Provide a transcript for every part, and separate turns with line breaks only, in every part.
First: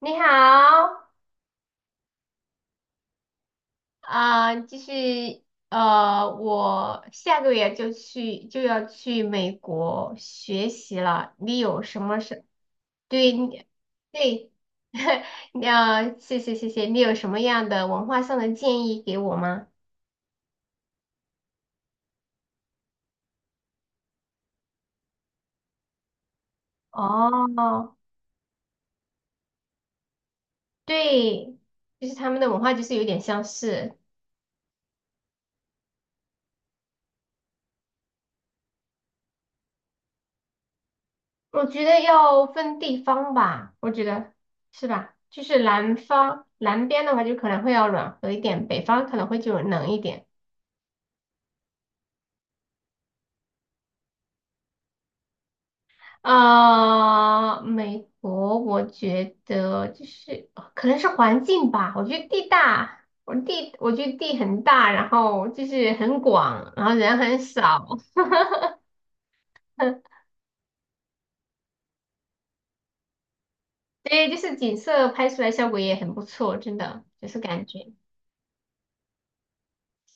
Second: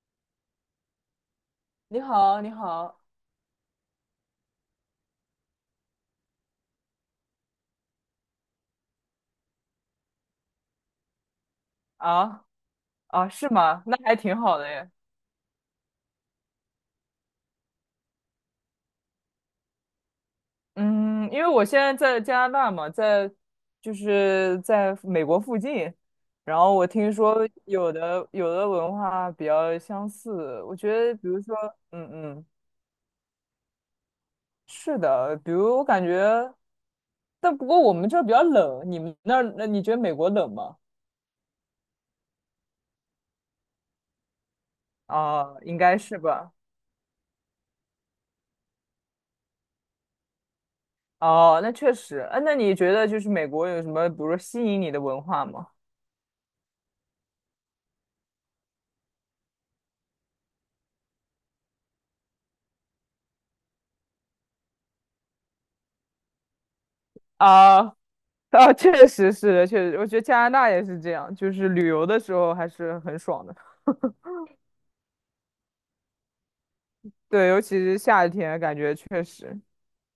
你好。
你好，你好
啊、就是我下个月就要去美国学习了。你有什么是。
啊啊，
对
是
你。
吗？那还挺
对。
好的耶。
你要谢谢谢谢，你有什么样的文化上的建议给我吗？
嗯，因为我现在在加拿大嘛，在就是在美国附近，然后我听说有
哦，
的有的文化比较相似，我觉得比如
对，
说，
就
嗯
是他们
嗯，
的文化就是有点相似。
是的，比如我感觉，但不过我们这儿比较冷，你们那儿那你觉得美国冷吗？
我觉得要分地方吧，我觉得是吧？就
啊，
是
应该是吧。
南边的话，就可能会要暖和一点，北方可能会就冷一点。
哦，那确实。啊，那你觉得就是美国有什么，比如说吸引你的文化吗？
啊、美国我觉得就是可能是环境吧，我觉得地大，我觉得地很大，然后就是很广，然后人很
啊
少。
啊，确实是的，确实，我觉得 加拿大也是这样，就是旅游的时候还是很爽的。
对，就是景色拍出来效果也很不错，真的就是
对，尤
感
其
觉。
是夏天，感觉确实，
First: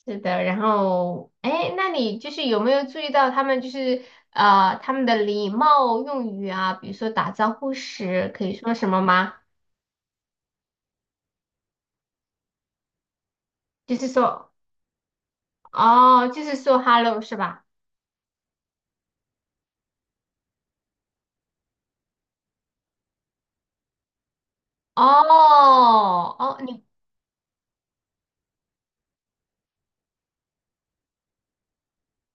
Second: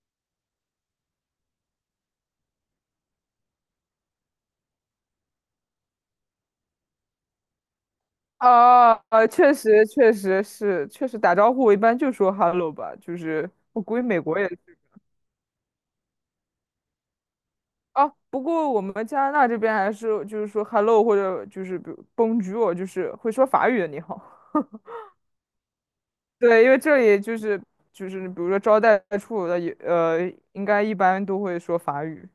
是的，然后，哎，那你就是有没有注意到他们就是他们的礼貌用语啊，比如说打招呼时可以说什
啊，
么吗？
确实，确实是，确实打招呼，我一般就说 hello 吧，就是我
就
估计
是
美国也
说，
是。
哦，就是说 hello 是吧？
啊，不过我们加拿大这边还是就是说 hello 或者就是比如 bonjour，就是会说法语的你好。
哦。哦，
对，因为
你。
这里就是就是比如说招待处的也应该一般都会说法语。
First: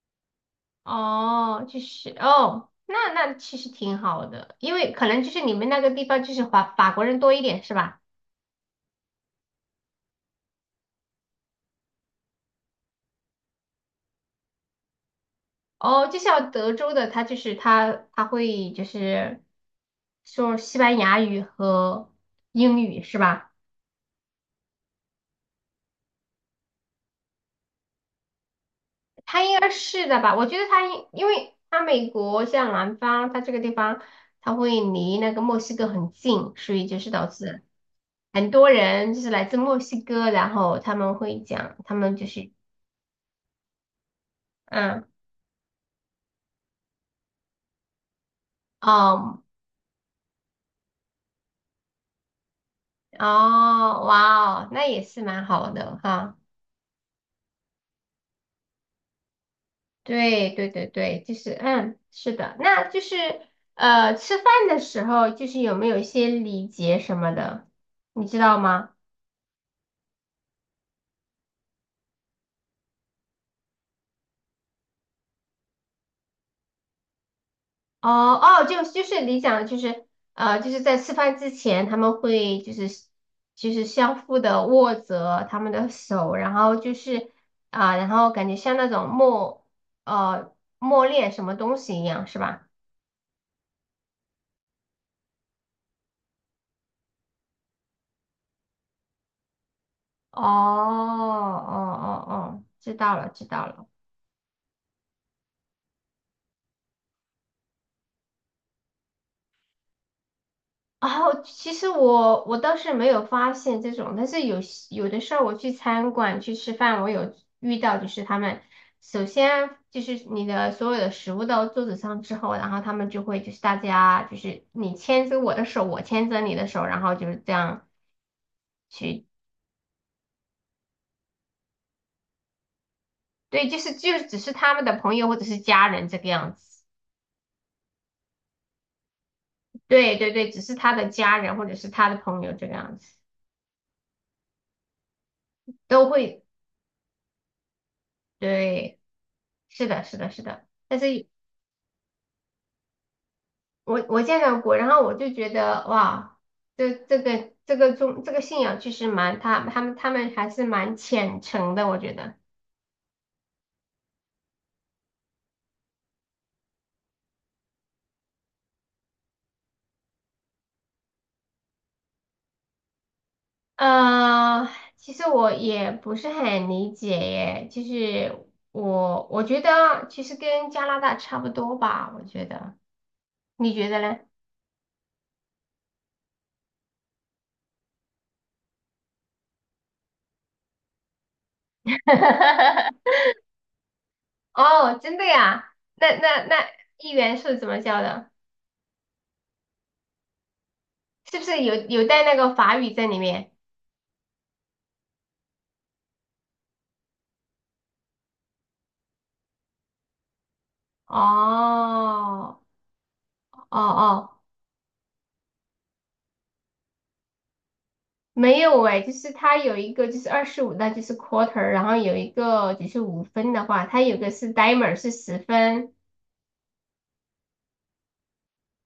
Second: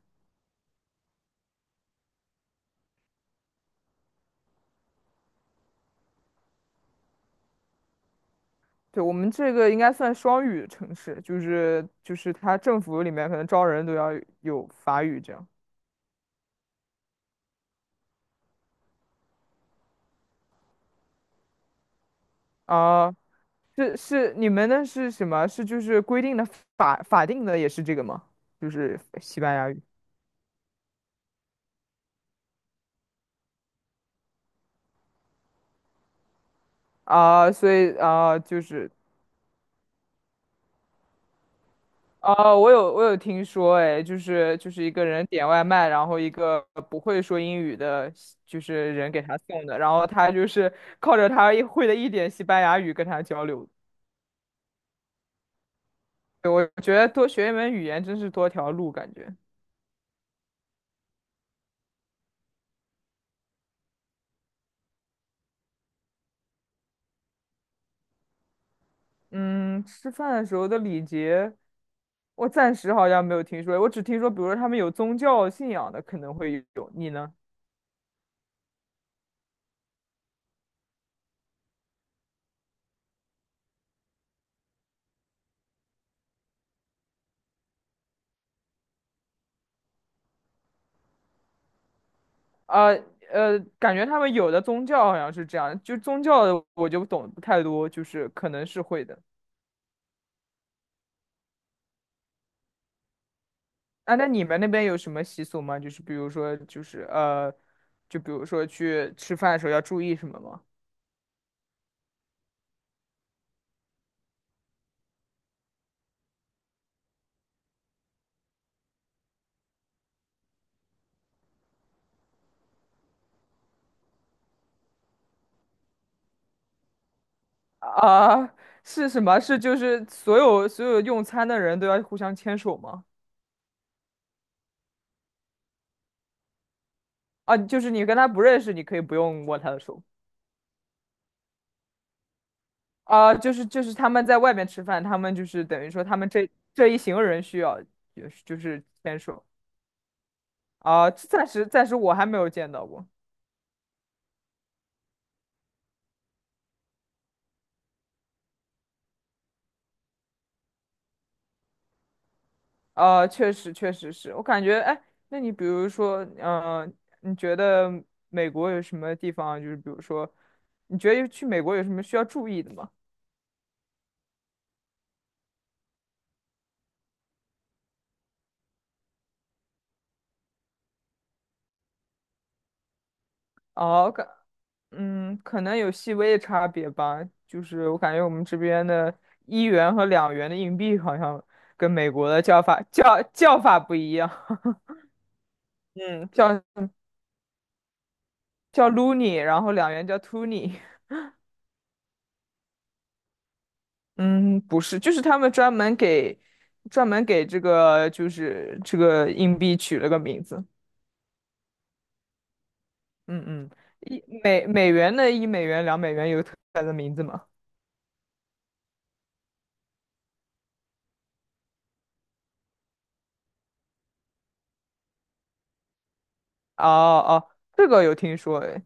哦，就是哦，那其实挺好的，因为可能就是你们那个地方就是法国人多一点是吧？
对，我们这个应该算双语城市，就是它政府里面可能招人都要有法语这样。
哦，就像德州的，他就是他会就是说西班牙语和英语
啊。
是吧？
是是，你们那是什么？是就是规定的法定的也是这个吗？就是西
他
班
应
牙
该
语。
是的吧？我觉得他应，因为他美国像南方，他这个地方，他会离那个墨西哥很近，所以就是导
啊，
致
所以啊
很
就
多
是
人就是来自墨西哥，然后他们会讲，他们就是。
啊，我有听说，哎，就是一个
嗯。
人点外卖，然后一个不会说英语的，就是人给他
哦。
送的，然后他就是靠着他一会的一点西班牙语跟他交流。
哦，哇哦，那也是蛮好的哈。
对，我觉得多学一门语言真是多条路，感觉。
对对对对，就是是的，那就是吃饭的时候就是有没有一些礼节什么的，你知道吗？
嗯，吃饭的时候的礼节，我暂时好像没有听说，我只听说，比如说他们有宗教信仰的可能会有，你呢？
哦哦，就是你讲的，就是就是在吃饭之前，他们会就是相互的握着他们的手，然后就是啊、然后感觉像那种呃默念什么东西一样，是吧？
呃感觉他们有的宗教好像是这样，就宗教的我就懂不太多，就是可能是会的。
哦哦哦哦，知道了知道了。
啊，那你们那边有什么习俗吗？就是比如说，就比如说去吃饭的时候要注意什么吗？
哦，其实我倒是没有发现这种，但是有的时候我去餐馆去吃饭，我有遇到，就是他们首先就是你的所有的食物到桌子上之后，然后他们就会就是大家就是你牵着我的手，我牵着你的手，然后就是这样
啊，是什
去。
么？是就是所有用餐的人都要互相牵手吗？
对，就是就只是他们的朋友或者是家人这个样子。
啊，就是你跟他不认识，你可以不用握他的手。
对对对，只是他的家人或者是他的朋友这个样子。
啊。就是就是他们在外面吃饭，他们就是等于说
都
他们
会。
这一行人需要就是就是
对，
牵手。
是的，是的，是的。但
啊。
是
暂时我还没有见到过。
我见到过，然后我就觉得哇，这这个这个宗这个信仰其实蛮他们还是蛮虔诚的，我觉得。
啊，确实是我感觉哎，那你比如说你觉得美国有什么地方就是比如说你觉得去美国有什么需要注意的吗？
呃，其实我也不是很理解耶，就是我觉得其实跟加拿大差不多吧，我觉得，你觉得
哦，
呢？
嗯，可能有细微的差别吧，就是我感觉我们这边的1元和2元的硬币好像跟美国的叫法 叫法不一样，
哦，真的 呀？那
嗯，
那
叫
那议员是怎么教的？
叫 loonie,然后两元叫 toonie。
是不是有带那个法语在里面？
嗯，不是，就是他们专门给这个就是这个硬币取了个名字，
哦
嗯嗯。
哦哦。
1美元、2美元有特别的名字吗？
没有哎，就是它有一个就是25，那就是 quarter，然后有一个就是5分的话，它有个是 dimer 是10分。
哦哦，这个有听说诶，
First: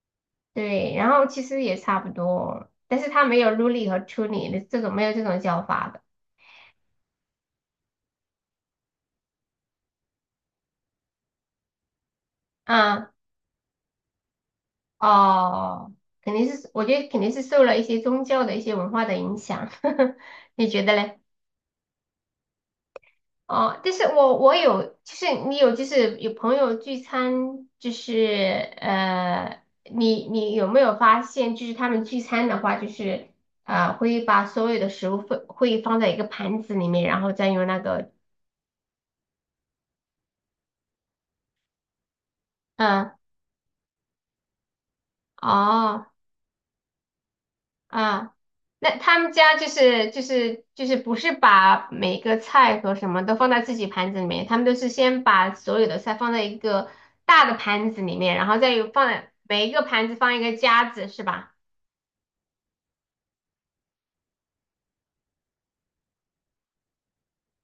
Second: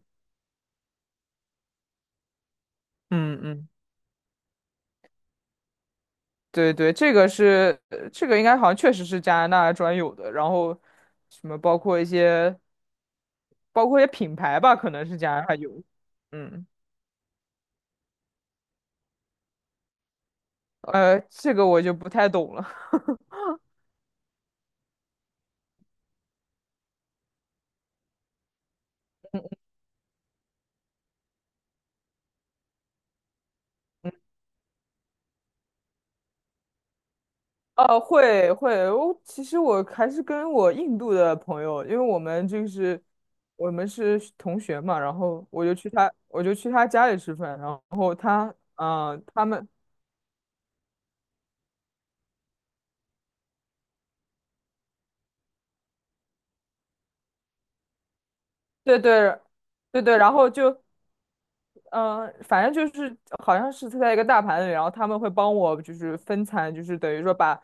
对，然后其实也差不多，但是它没
嗯
有
嗯。
ruly 和 truly 的这种没有这种叫法的。
对对，这个是这个应该好像确实是加拿大专有的，然后什么包括一些
啊、
品牌吧，可能是加拿大有，
哦，肯定
嗯，
是我觉得肯定是受了一些宗教的一些文化的影响。你觉得嘞？
呃，这个我就不太懂了。
哦，但是我有，就是你有，就是有朋友聚餐，就是你有没有发现，就是他们聚餐的话，就是会 把所有的食物会放在一个盘子里面，然后再用那个。
会，我其实我还是跟我印度的朋友，因为我们就是
嗯。
我们是同学嘛，然后
哦。
我就去他家里吃饭，然后
啊，
他
那他们
他
家就
们。
是就是就是不是把每个菜和什么都放在自己盘子里面，他们都是先把所有的菜放在一个大的盘子里面，然后再有
对
放在
对
每一个
对
盘子
对，然
放一
后
个
就
夹子，是吧？
反正就是好像是在一个大盘里，然后他们会帮我就是分餐，就是等于说把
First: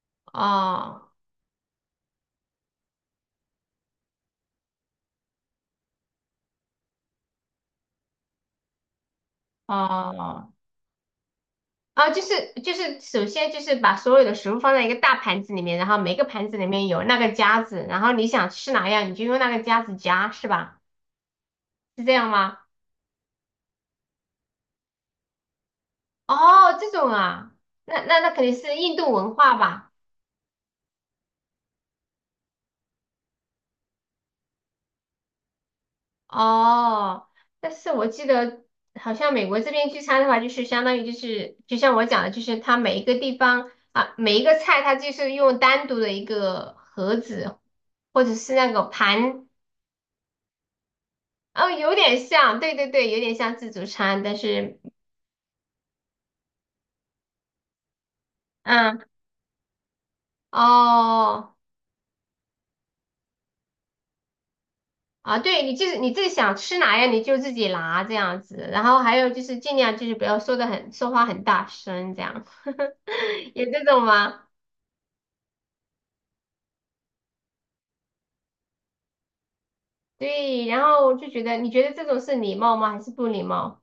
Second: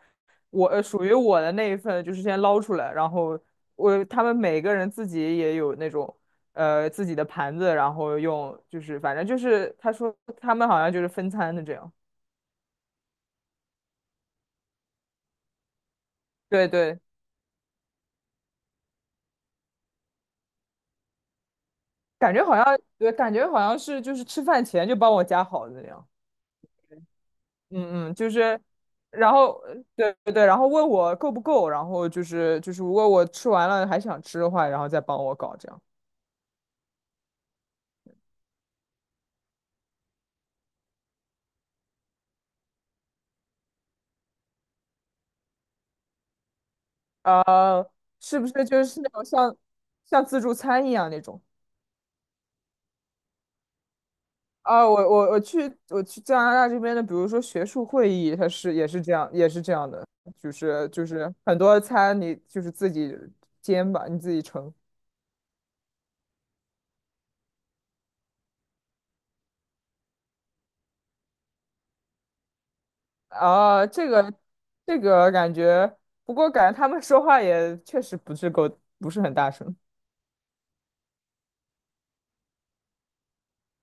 我
哦
属于我的那一份就是先捞出来，然后我他们每个人自己也有那种自己的盘子，然后用就是反正就是他说
哦
他们好像就是分餐的这样，
哦，就是，首先就是把所有的食物放在一个大盘子里面，然后每个盘子里
对
面
对，
有那个夹子，然后你想吃哪样，你就用那个夹子夹，是吧？是这样
感觉好
吗？
像对，感觉好像是就是吃饭前就帮我夹好的那样。
哦，这种啊，那
嗯嗯，
那那
就
肯定
是，
是印度
然
文
后
化吧？
对对对，然后问我够不够，然后就是就是如果我吃完了还想吃的话，然后再帮我搞这样。
哦，但是我记得好像美国这边聚餐的话，就是相当于就是就像我讲的，就是它每一个地方啊，每一个菜它就是用单独的一个盒子
呃，
或者
是不是
是那个
就是那种
盘。
像自助餐一样那种？
哦，有点像，对对对，有点像自助餐，但是。
啊，我去加拿大这边的，比如说学术会议，它是也
嗯。
是这样也是这样的，就是就是
哦。
很多餐你就是自己煎吧，你自己盛。
啊，对，你就是你自己想吃哪样，你就自己拿这样子，然后还有就是尽量就是不要说话很大声这样。有这
啊，
种吗？
这个感觉，不过感觉他们说话也确实不是够，不是很大声。
对，然后我就觉得，你觉得这种是礼貌吗？还是不礼貌？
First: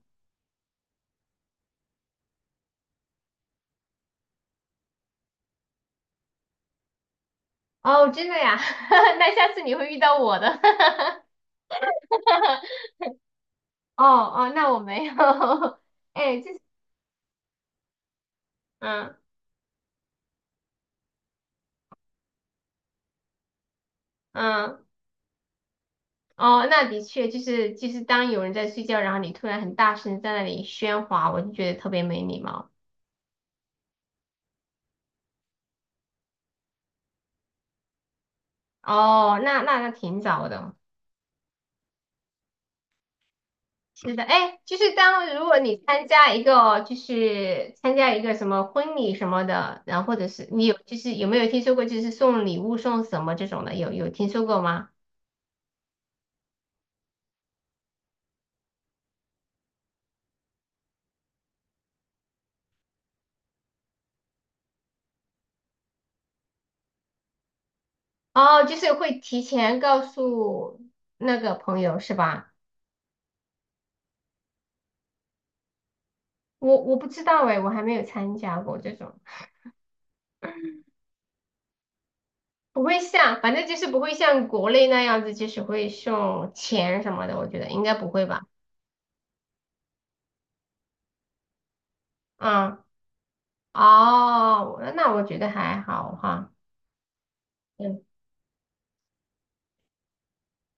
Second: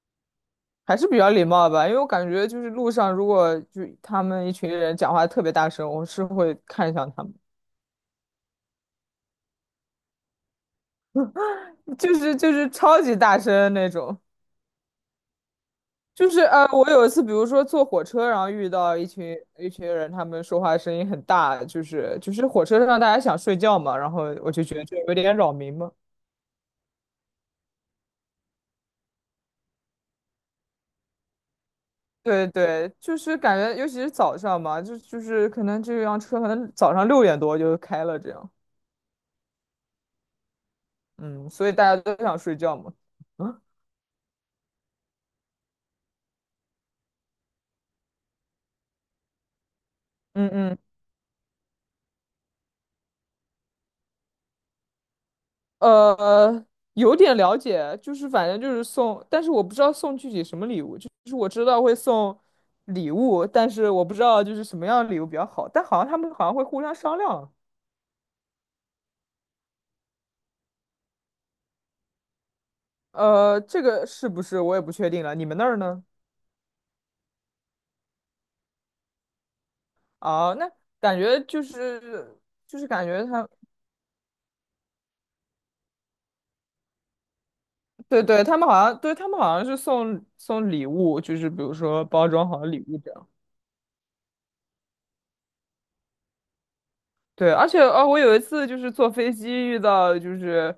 还是比较礼貌吧，因为我感觉就是路上如果就他们一群人讲话特别大声，我是会看向他们，
哦，真的呀，那下次你会遇到我的。
就是就是 超级大声那
哦
种。
哦，那我没有，
就
哎，
是我有一次，比如说坐火车，然后遇到一
嗯
群一群人，他们说话声音很大，就是就是火车上大家想睡觉嘛，然后我就觉
嗯。
得这有点扰民嘛。
哦，那的确就是当有人在睡觉，然后你突然很大声在那里喧哗，我就觉得特别没礼
对
貌。
对，就是感觉尤其是早上嘛，就就是可能这辆车可能早上6点多就开了这样，
哦，那挺早的。
嗯，所以大家都想睡觉嘛。嗯
是的，哎，就是当如果你参加一个什么婚礼什么的，然后或者是
嗯。
就是有没有听说过就是送礼物送什么这种的，有听说过吗？
呃，有点了解，就是反正就是送，但是我不知道送具体什么礼物，就是我知道会送礼物，但是我不知道就是什么样的礼物比较好，但好像他们好像会互相商量，
哦，就是会提前告诉那个朋友是吧？
这个是不是我也不确定了，你们那儿呢？
我不知道哎，我还没有参加过这种。
啊，那 感觉就是就
不
是
会
感觉
像，
他，
反正就是不会像国内那样子，就是会送钱什么的，我觉得应该不
对
会吧。
对，他们好像对他们好像是送礼物，就是比如说包装好的礼
嗯，
物这样。
哦，我觉得还好哈。
对，而且
嗯
哦，我有一次就是坐飞机遇到，就是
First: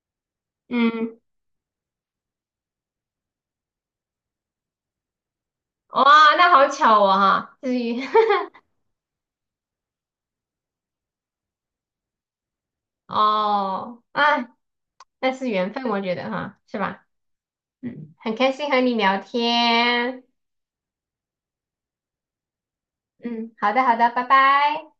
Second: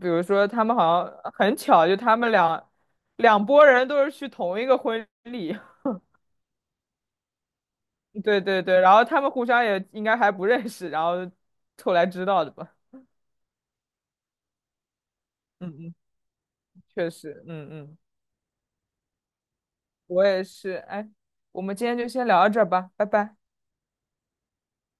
比如说他们好
嗯，
像很巧，就他们两拨人都是去同一个婚礼，
哇，那好巧哦哈，至于
对对对，然后他们互相也应该还不认识，然后后来知道的吧。
哦，哎，那是
嗯
缘分，
嗯，
我觉得哈，是吧？
确实，嗯嗯，
嗯，很开心和你聊天。
我也是。哎，我们今天就先聊到这儿吧，拜拜。
嗯，好的好的，拜拜。